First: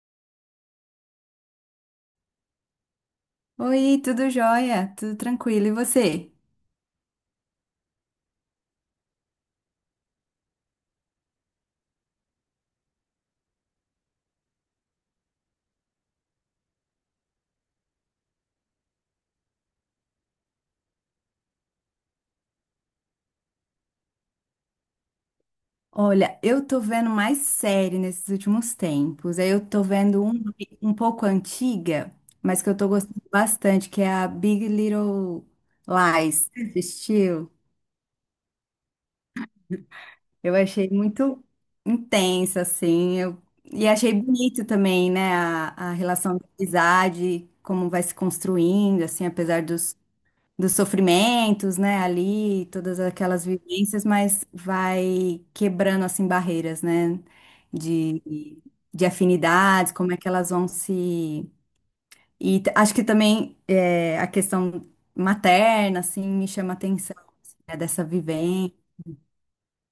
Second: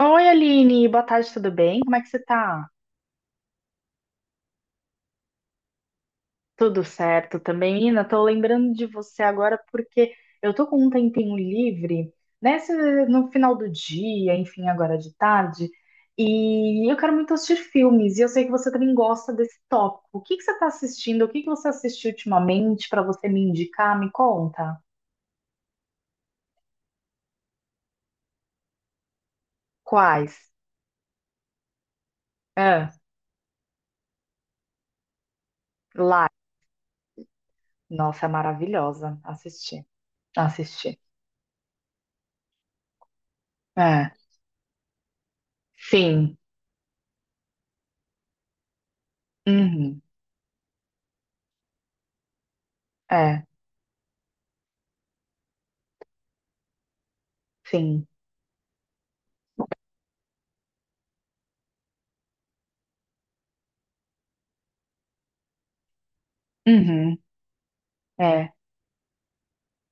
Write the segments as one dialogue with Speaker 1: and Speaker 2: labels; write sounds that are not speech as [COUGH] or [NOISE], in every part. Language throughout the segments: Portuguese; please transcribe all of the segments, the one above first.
Speaker 1: Oi, Aline, boa tarde, tudo bem? Como é que você tá?
Speaker 2: Oi, tudo jóia? Tudo tranquilo, e você?
Speaker 1: Tudo certo também, Nina? Tô lembrando de você agora porque eu tô com um tempinho livre, nesse, no final do dia, enfim, agora de tarde, e eu quero muito assistir filmes, e eu sei que você também gosta desse tópico. O que que você tá assistindo? O que que você assistiu ultimamente para você me indicar? Me conta.
Speaker 2: Olha, eu tô vendo mais série nesses últimos tempos. Aí eu tô vendo
Speaker 1: Quais?
Speaker 2: uma um pouco antiga, mas que eu tô
Speaker 1: Ah,
Speaker 2: gostando bastante, que é a Big Little
Speaker 1: lá.
Speaker 2: Lies. Você assistiu?
Speaker 1: Nossa, é maravilhosa. Assisti,
Speaker 2: Eu achei
Speaker 1: assisti.
Speaker 2: muito intensa, assim. Eu... E
Speaker 1: É,
Speaker 2: achei bonito também, né? A
Speaker 1: sim.
Speaker 2: relação de amizade, como vai se construindo, assim, apesar dos
Speaker 1: Uhum.
Speaker 2: dos sofrimentos, né, ali, todas
Speaker 1: É,
Speaker 2: aquelas vivências, mas vai quebrando, assim, barreiras, né,
Speaker 1: sim.
Speaker 2: de, de afinidades, como é que elas vão se... E acho que também é, a questão materna, assim, me chama a atenção,
Speaker 1: Uhum,
Speaker 2: assim, né, dessa
Speaker 1: é.
Speaker 2: vivência.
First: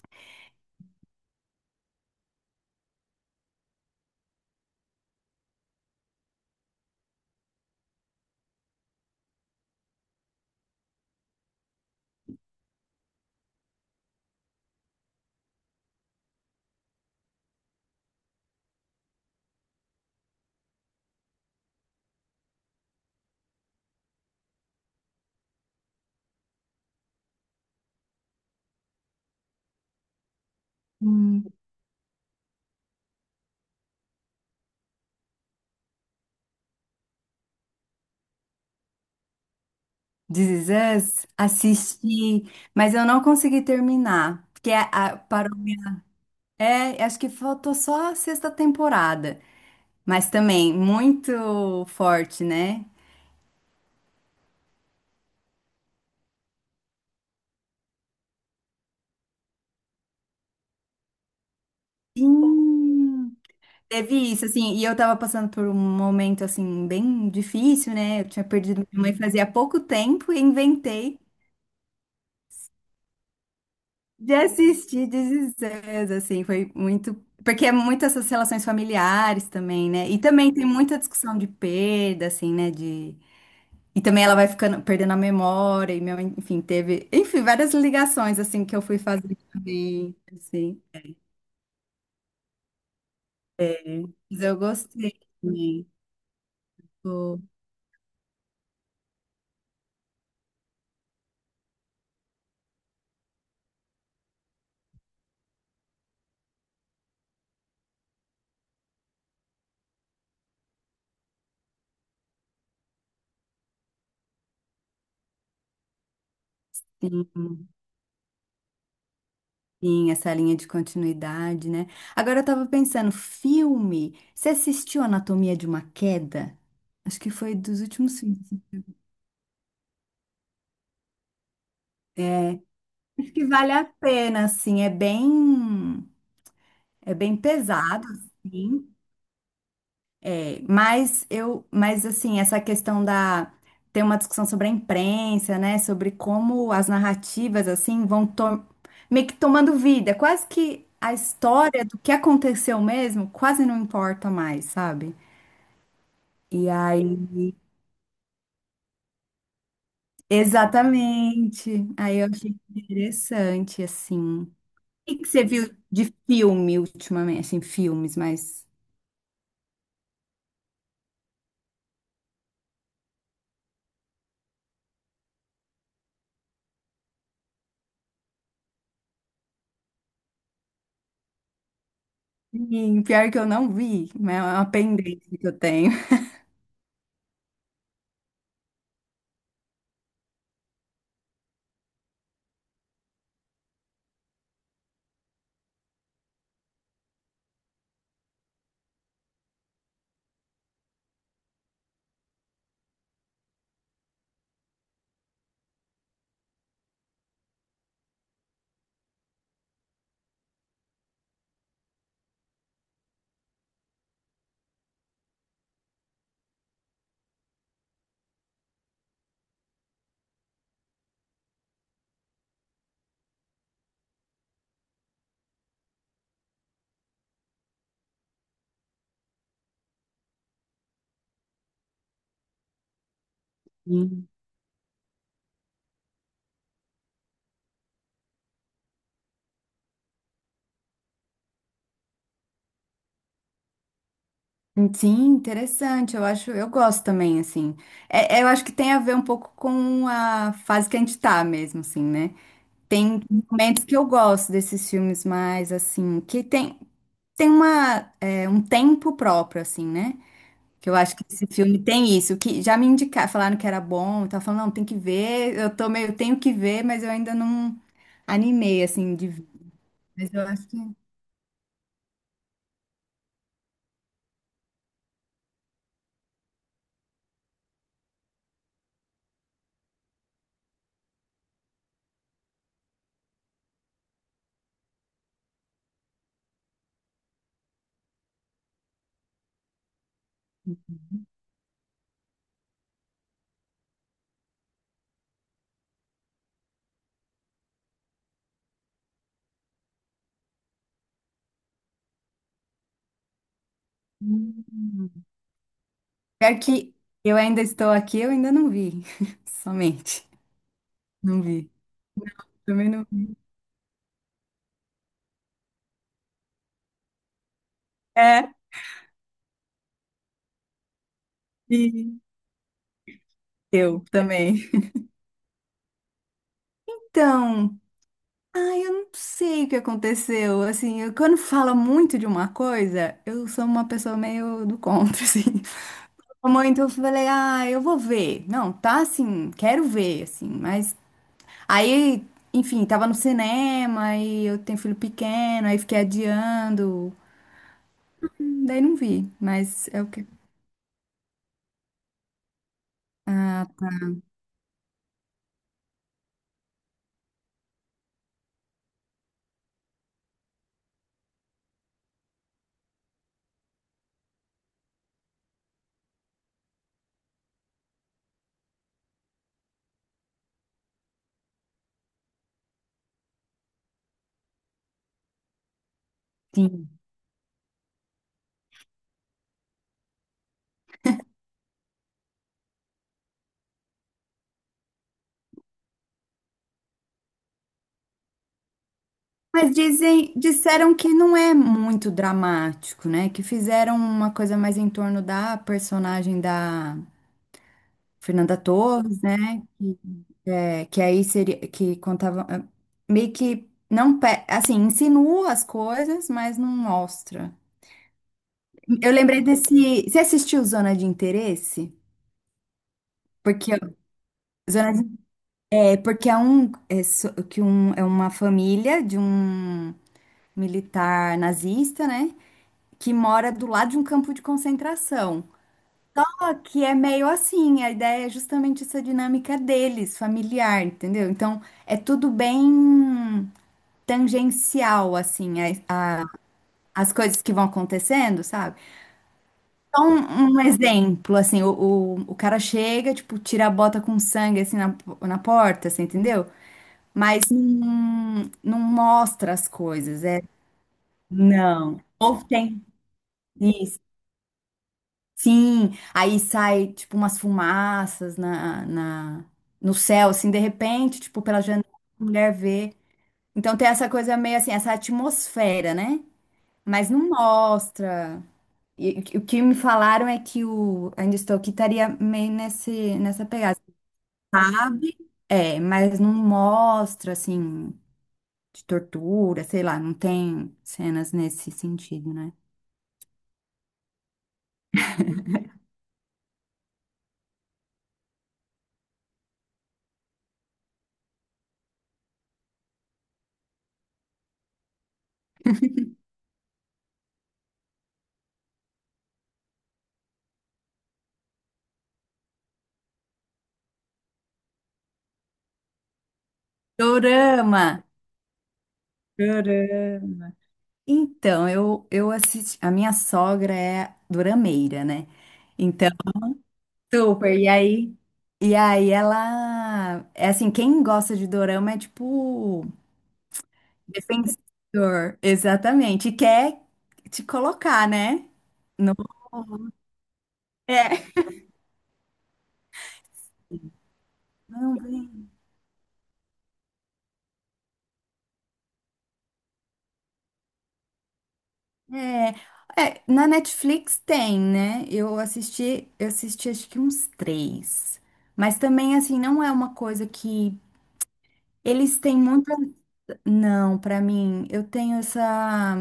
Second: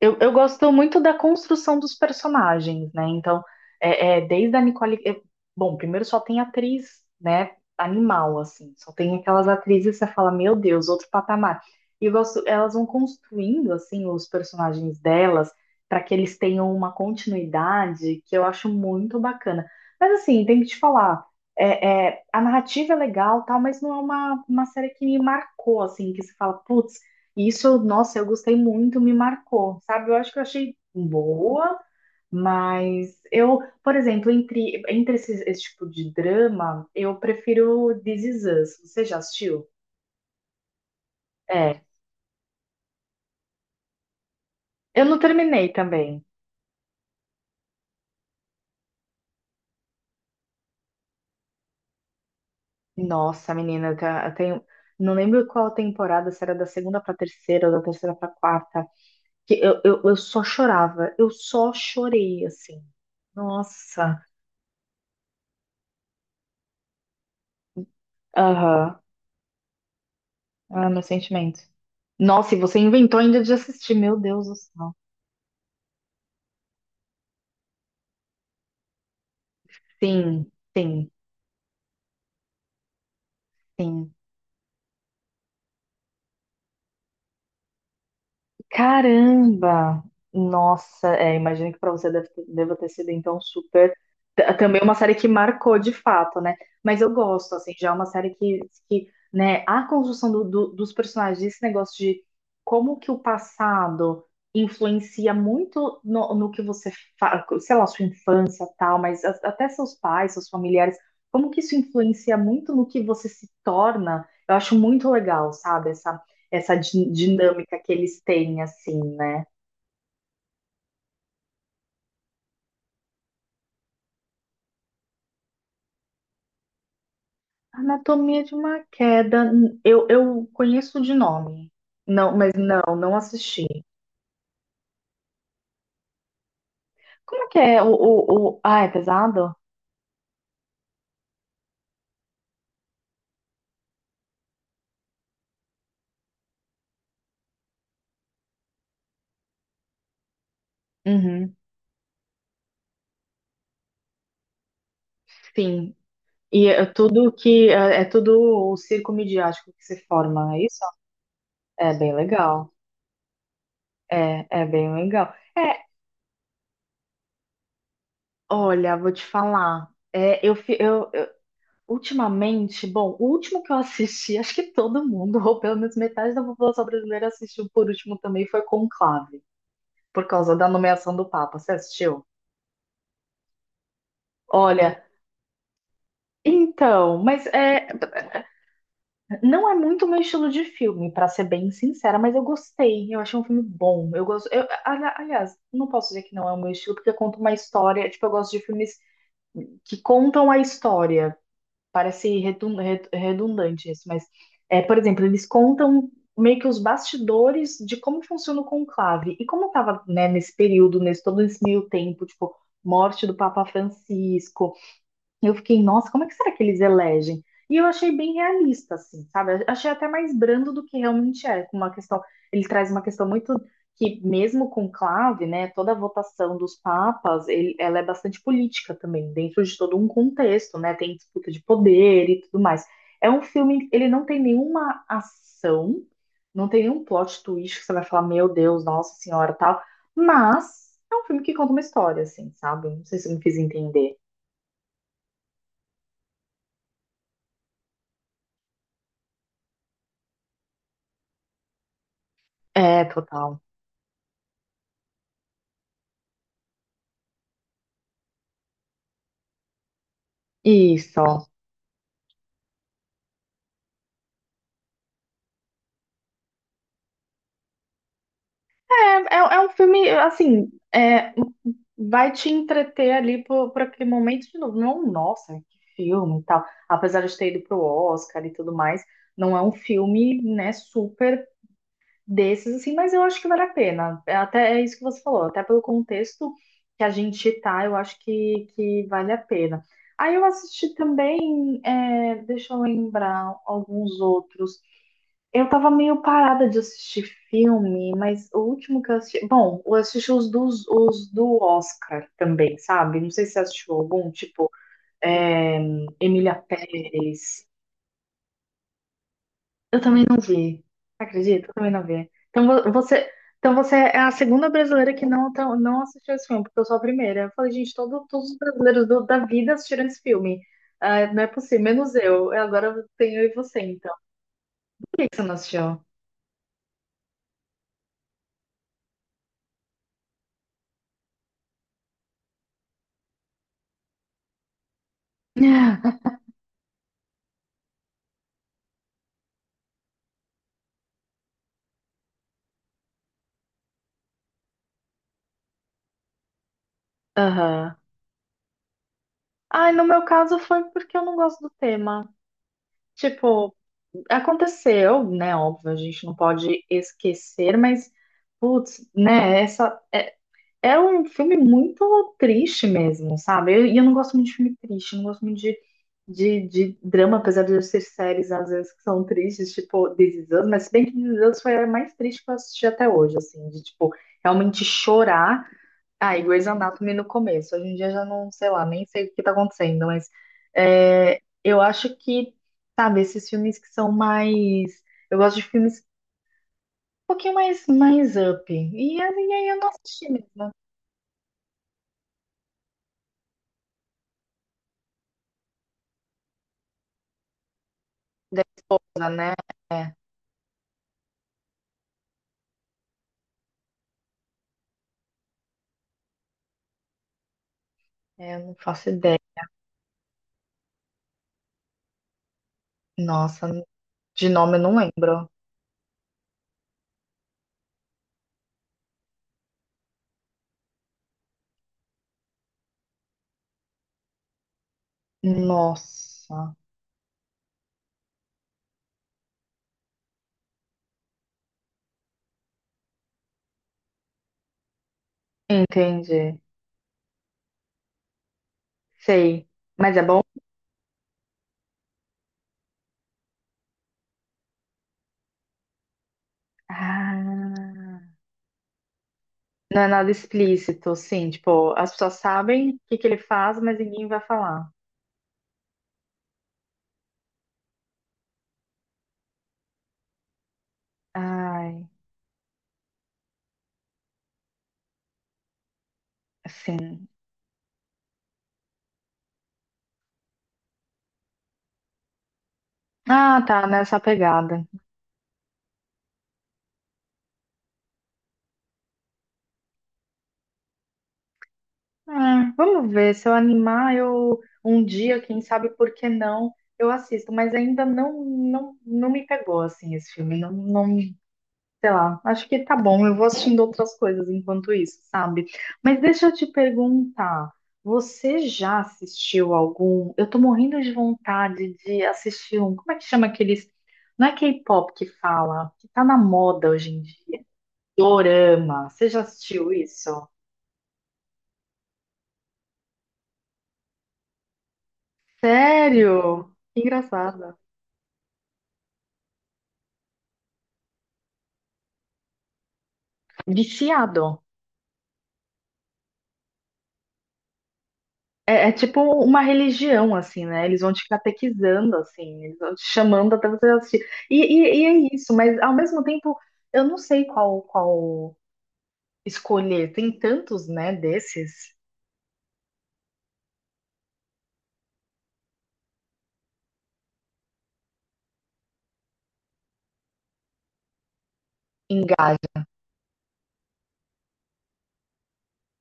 Speaker 1: Eu gosto muito da construção dos personagens, né? Então, desde a Nicole. Bom, primeiro só tem atriz, né? Animal, assim. Só tem aquelas atrizes que você fala, meu Deus, outro patamar. E eu gosto, elas vão construindo, assim, os personagens delas, para que eles tenham uma continuidade que eu acho muito bacana. Mas, assim, tem que te falar. A narrativa é legal, tal, mas não é uma série que me marcou, assim, que você fala, putz. Isso, nossa, eu gostei muito, me marcou, sabe? Eu acho que eu achei
Speaker 2: Hum.
Speaker 1: boa, mas eu, por exemplo, esse tipo de drama, eu prefiro This Is Us. Você já assistiu?
Speaker 2: This Is Us,
Speaker 1: É.
Speaker 2: assisti, mas eu não consegui terminar, porque
Speaker 1: Eu não
Speaker 2: parou...
Speaker 1: terminei também.
Speaker 2: É, acho que faltou só a sexta temporada. Mas também muito forte, né?
Speaker 1: Nossa, menina, eu tenho. Não lembro qual temporada, se era da segunda pra terceira ou da terceira pra quarta, que eu só chorava, eu só chorei, assim.
Speaker 2: Sim. Teve
Speaker 1: Nossa.
Speaker 2: isso, assim, e eu tava passando por um momento, assim, bem difícil, né? Eu tinha perdido
Speaker 1: Aham.
Speaker 2: minha mãe fazia pouco tempo e
Speaker 1: Ah, meu
Speaker 2: inventei
Speaker 1: sentimento. Nossa, e você inventou ainda de assistir, meu
Speaker 2: de
Speaker 1: Deus do céu.
Speaker 2: assistir This Is Us, assim, foi muito... Porque é muito essas relações familiares também, né? E
Speaker 1: Sim,
Speaker 2: também tem muita
Speaker 1: sim,
Speaker 2: discussão de perda, assim, né? De... E
Speaker 1: sim.
Speaker 2: também ela vai ficando, perdendo a memória, e minha mãe, enfim, teve... Enfim, várias ligações, assim, que eu fui fazer
Speaker 1: Caramba!
Speaker 2: também, assim. É.
Speaker 1: Nossa, é, imagino que para você deva ter sido então super.
Speaker 2: Mas eu
Speaker 1: Também uma
Speaker 2: gostei
Speaker 1: série que marcou
Speaker 2: também.
Speaker 1: de fato, né? Mas eu
Speaker 2: Pô,
Speaker 1: gosto, assim, já é uma série que né, a construção dos personagens, esse negócio de como que o passado influencia muito no que você faz, sei lá, sua infância tal, mas até seus pais, seus familiares, como que isso influencia muito no que você se torna, eu acho muito legal, sabe? Essa
Speaker 2: sim,
Speaker 1: dinâmica que eles têm, assim, né?
Speaker 2: sim, essa linha de continuidade, né? Agora eu tava pensando, filme. Você assistiu Anatomia de uma Queda? Acho que foi dos últimos filmes.
Speaker 1: Anatomia de uma Queda, eu conheço de nome. Não,
Speaker 2: É,
Speaker 1: mas não, não
Speaker 2: acho que vale
Speaker 1: assisti.
Speaker 2: a pena, assim, é bem
Speaker 1: Como é que é o,
Speaker 2: pesado,
Speaker 1: o, o... Ah, é
Speaker 2: assim.
Speaker 1: pesado?
Speaker 2: É, mas eu, mas assim, essa questão da tem uma discussão sobre a imprensa, né, sobre como as narrativas assim vão meio que tomando vida. É quase que a
Speaker 1: Uhum,
Speaker 2: história do que aconteceu mesmo quase não importa mais, sabe?
Speaker 1: sim.
Speaker 2: E aí,
Speaker 1: É, é tudo o circo midiático que se forma, é isso?
Speaker 2: exatamente.
Speaker 1: É bem
Speaker 2: Aí eu achei
Speaker 1: legal.
Speaker 2: interessante assim. O que que você viu
Speaker 1: É,
Speaker 2: de filme ultimamente, assim, filmes, mas
Speaker 1: olha, vou te falar. Ultimamente, bom, o último que eu assisti, [LAUGHS] acho que todo mundo, ou pelo menos metade da população brasileira assistiu por último também, foi Conclave, por causa da nomeação do Papa. Você assistiu?
Speaker 2: sim, pior que eu não vi, mas é uma
Speaker 1: Olha,
Speaker 2: pendência que eu tenho.
Speaker 1: então, mas é, não é muito meu estilo de filme, pra ser bem sincera, mas eu gostei, eu achei um filme bom. Eu gosto, aliás, não posso dizer que não é o meu estilo, porque conta uma história, tipo, eu gosto de filmes que contam a história. Parece redundante isso, mas é, por exemplo, eles contam meio que os bastidores de como funciona o conclave e como estava, né, nesse período, nesse todo esse meio tempo, tipo, morte do Papa Francisco, eu fiquei, nossa, como é que será que eles elegem? E eu achei bem realista, assim, sabe? Achei até mais brando do que realmente é, com uma questão, ele traz uma questão muito que mesmo com clave, né, toda a votação dos papas, ela é bastante política também, dentro de todo um contexto, né? Tem disputa de poder e tudo mais. É um filme, ele não tem nenhuma ação, não tem nenhum plot twist que você vai falar, meu Deus, nossa senhora, tal, mas é um filme que conta uma história, assim, sabe? Não sei se eu me fiz entender.
Speaker 2: Sim, interessante. Eu acho, eu gosto também, assim. É, é, eu acho que tem a ver um pouco com a fase que a gente tá mesmo, assim, né?
Speaker 1: É,
Speaker 2: Tem
Speaker 1: total.
Speaker 2: momentos que eu gosto desses filmes mais, assim, que tem, tem uma, é, um tempo próprio, assim, né? Que eu acho que esse
Speaker 1: Isso.
Speaker 2: filme tem isso, que já me indicaram, falaram que era bom, eu falando, não, tem que ver, eu tô meio, tenho que ver, mas eu ainda não animei, assim, de
Speaker 1: É, é
Speaker 2: ver.
Speaker 1: é um filme,
Speaker 2: Mas eu acho
Speaker 1: assim,
Speaker 2: que...
Speaker 1: é, vai te entreter ali por aquele momento de novo. Não, é um, nossa, que filme e tal. Apesar de ter ido pro Oscar e tudo mais, não é um filme, né, super desses, assim, mas eu acho que vale a pena. É até é isso que você falou, até pelo contexto que a gente tá, eu acho que vale a pena. Aí eu assisti também, é, deixa eu lembrar, alguns outros. Eu tava meio parada de assistir filme, mas o último que eu assisti. Bom, eu assisti os do Oscar também, sabe? Não sei se você assistiu algum, tipo,
Speaker 2: Hum.
Speaker 1: é, Emília
Speaker 2: Pior que eu ainda
Speaker 1: Pérez.
Speaker 2: estou aqui, eu ainda não vi, [LAUGHS]
Speaker 1: Eu também
Speaker 2: somente.
Speaker 1: não vi.
Speaker 2: Não
Speaker 1: Acredito,
Speaker 2: vi.
Speaker 1: eu também não vi. Então
Speaker 2: Também não.
Speaker 1: você, então você é a segunda brasileira que não, não assistiu esse filme, porque eu sou a primeira. Eu falei, gente, todo,
Speaker 2: É,
Speaker 1: todos os brasileiros da vida assistiram esse filme. Ah, não é possível, menos
Speaker 2: e
Speaker 1: eu. Agora eu tenho eu e você,
Speaker 2: eu
Speaker 1: então.
Speaker 2: também.
Speaker 1: Por que que você não assistiu?
Speaker 2: Então, ai, eu não sei o que aconteceu. Assim, quando fala muito de uma coisa, eu sou uma pessoa meio do contra, [LAUGHS] assim.
Speaker 1: [LAUGHS]
Speaker 2: Muito, eu falei, ah, eu vou ver. Não, tá assim, quero ver, assim, mas. Aí, enfim, tava no cinema e eu tenho filho pequeno, aí fiquei adiando.
Speaker 1: Aham.
Speaker 2: Daí não vi, mas
Speaker 1: Ai,
Speaker 2: é
Speaker 1: no
Speaker 2: o
Speaker 1: meu
Speaker 2: que.
Speaker 1: caso foi porque eu não gosto do tema.
Speaker 2: Ah,
Speaker 1: Tipo, aconteceu, né? Óbvio, a gente não pode esquecer, mas, putz, né? Essa é, é um filme muito triste mesmo, sabe? E eu não gosto muito de filme triste, não gosto muito de drama, apesar de eu ser séries às vezes que são tristes, tipo This Is Us, mas se bem que This Is Us foi a mais triste que eu assisti até hoje, assim, de tipo, realmente chorar. Ah, e Grey's
Speaker 2: sim.
Speaker 1: Anatomy no começo. Hoje em dia já não, sei lá, nem sei o que tá acontecendo, mas é, eu acho que, sabe, esses filmes que são mais. Eu gosto de filmes um pouquinho mais, mais up. E aí
Speaker 2: Mas
Speaker 1: eu não assisti
Speaker 2: dizem,
Speaker 1: mesmo.
Speaker 2: disseram que não é muito dramático, né? Que fizeram uma coisa mais em torno da personagem da Fernanda
Speaker 1: Da
Speaker 2: Torres,
Speaker 1: esposa, né?
Speaker 2: né? Que, é, que aí seria que contava eh, meio que não pe- assim, insinua as coisas, mas não mostra.
Speaker 1: É, eu não faço
Speaker 2: Eu
Speaker 1: ideia.
Speaker 2: lembrei desse. Você assistiu Zona de Interesse?
Speaker 1: Nossa,
Speaker 2: Porque
Speaker 1: de nome eu
Speaker 2: Zona
Speaker 1: não
Speaker 2: de-
Speaker 1: lembro.
Speaker 2: é porque é um é, so- que um é uma família de um militar nazista, né? Que mora do lado de um campo de concentração. Só
Speaker 1: Nossa,
Speaker 2: que é meio assim, a ideia é justamente essa dinâmica deles, familiar, entendeu? Então é tudo bem tangencial, assim, a- a-
Speaker 1: entendi.
Speaker 2: as coisas que vão acontecendo, sabe?
Speaker 1: Sei.
Speaker 2: Então,
Speaker 1: Mas é bom?
Speaker 2: um exemplo, assim, o cara chega, tipo, tira a bota com sangue, assim, na porta, assim, entendeu? Mas
Speaker 1: Ah,
Speaker 2: não mostra as
Speaker 1: não é
Speaker 2: coisas,
Speaker 1: nada
Speaker 2: é...
Speaker 1: explícito, sim. Tipo,
Speaker 2: Não.
Speaker 1: as pessoas
Speaker 2: Ou tem...
Speaker 1: sabem o que que ele faz, mas
Speaker 2: isso.
Speaker 1: ninguém vai falar.
Speaker 2: Sim, aí sai tipo umas fumaças na no céu, assim, de repente, tipo, pela janela,
Speaker 1: Ai,
Speaker 2: a mulher vê. Então tem essa coisa meio assim, essa atmosfera, né? Mas
Speaker 1: sim.
Speaker 2: não mostra. E, o que me falaram é que o Ainda Estou Aqui estaria meio nessa
Speaker 1: Ah,
Speaker 2: pegada.
Speaker 1: tá, nessa pegada.
Speaker 2: Sabe? É, mas não mostra, assim, de tortura, sei lá, não tem cenas nesse sentido, né?
Speaker 1: Ah, vamos ver, se eu animar, eu um dia, quem sabe por que não, eu assisto, mas ainda não me pegou assim esse filme, não, não, sei lá. Acho que tá bom, eu vou assistindo outras coisas enquanto isso, sabe? Mas deixa eu te perguntar, você já assistiu algum? Eu tô morrendo de vontade de assistir um. Como é que chama aqueles? Não é K-pop que fala, que tá na moda hoje em dia.
Speaker 2: Dorama!
Speaker 1: Dorama. Você já assistiu
Speaker 2: Dorama!
Speaker 1: isso?
Speaker 2: Então, eu assisti. A minha sogra é durameira, né? Então,
Speaker 1: Sério? Que
Speaker 2: super.
Speaker 1: engraçado.
Speaker 2: E aí ela. É assim, quem gosta de dorama é tipo.
Speaker 1: Viciado.
Speaker 2: Defensor. Exatamente. E quer te colocar, né?
Speaker 1: É, é
Speaker 2: No-
Speaker 1: tipo uma religião, assim, né? Eles vão te
Speaker 2: É.
Speaker 1: catequizando, assim, eles vão te chamando até você assistir. E,
Speaker 2: Não,
Speaker 1: e, e é
Speaker 2: bem,
Speaker 1: isso, mas ao mesmo tempo, eu não sei qual escolher. Tem tantos, né, desses.
Speaker 2: é. É, na Netflix tem, né? Eu assisti acho que uns três. Mas também, assim, não é uma coisa que. Eles têm muita
Speaker 1: Engaja.
Speaker 2: não, pra mim, eu tenho essa.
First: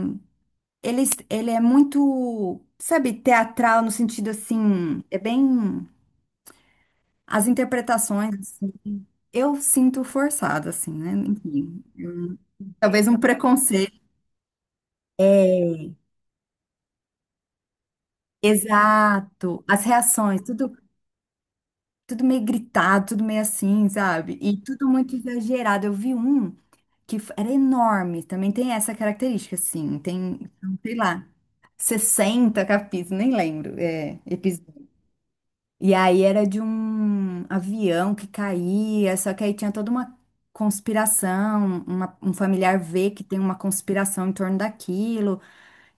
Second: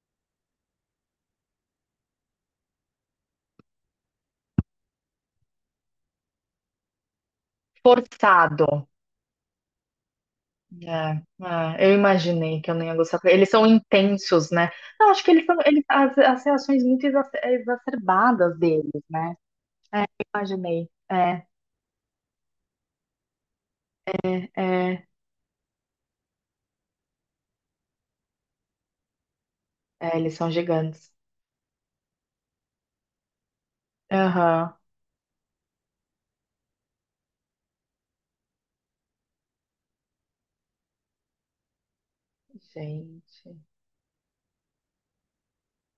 Speaker 2: Ele, ele é muito, sabe, teatral no sentido assim, é bem. As interpretações,
Speaker 1: Forçado.
Speaker 2: assim, eu sinto forçada, assim, né?
Speaker 1: É,
Speaker 2: Enfim,
Speaker 1: eu imaginei que eu não ia
Speaker 2: talvez um
Speaker 1: gostar. Eles são
Speaker 2: preconceito.
Speaker 1: intensos, né? Eu acho que eles são
Speaker 2: É,
Speaker 1: eles, as reações muito exacerbadas deles, né?
Speaker 2: exato, as
Speaker 1: É,
Speaker 2: reações, tudo,
Speaker 1: imaginei.
Speaker 2: tudo meio gritado, tudo meio assim, sabe? E tudo
Speaker 1: É,
Speaker 2: muito exagerado. Eu vi um era enorme, também tem essa característica, assim,
Speaker 1: eles
Speaker 2: tem,
Speaker 1: são
Speaker 2: sei
Speaker 1: gigantes.
Speaker 2: lá, 60 capítulos, nem lembro, é,
Speaker 1: Aham,
Speaker 2: e aí era de um avião que caía, só que aí tinha toda uma conspiração, um familiar vê que tem
Speaker 1: gente.
Speaker 2: uma conspiração em torno daquilo,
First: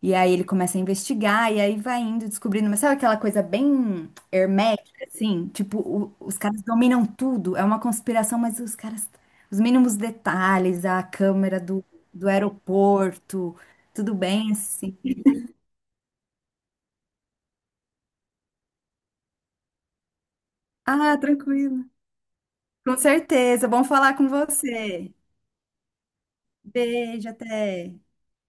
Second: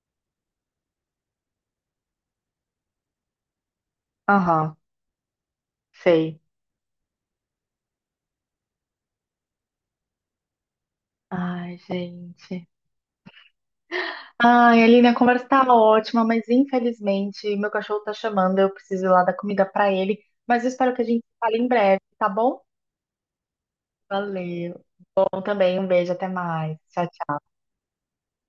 Speaker 2: e aí ele começa a investigar, e aí vai indo descobrindo, mas sabe aquela coisa bem
Speaker 1: Aham,
Speaker 2: hermética, assim? Tipo, os
Speaker 1: sei.
Speaker 2: caras dominam tudo, é uma conspiração, mas os caras, os mínimos detalhes, a câmera
Speaker 1: Ai,
Speaker 2: do, do
Speaker 1: gente.
Speaker 2: aeroporto, tudo bem
Speaker 1: Ai,
Speaker 2: assim.
Speaker 1: Aline, a conversa tá ótima, mas infelizmente meu cachorro tá chamando, eu preciso ir lá dar comida pra ele. Mas eu espero que a
Speaker 2: Ah,
Speaker 1: gente fale em
Speaker 2: tranquilo.
Speaker 1: breve, tá bom?
Speaker 2: Com certeza, bom falar com
Speaker 1: Valeu.
Speaker 2: você.
Speaker 1: Bom também, um beijo, até mais. Tchau,
Speaker 2: Beijo,
Speaker 1: tchau.
Speaker 2: até.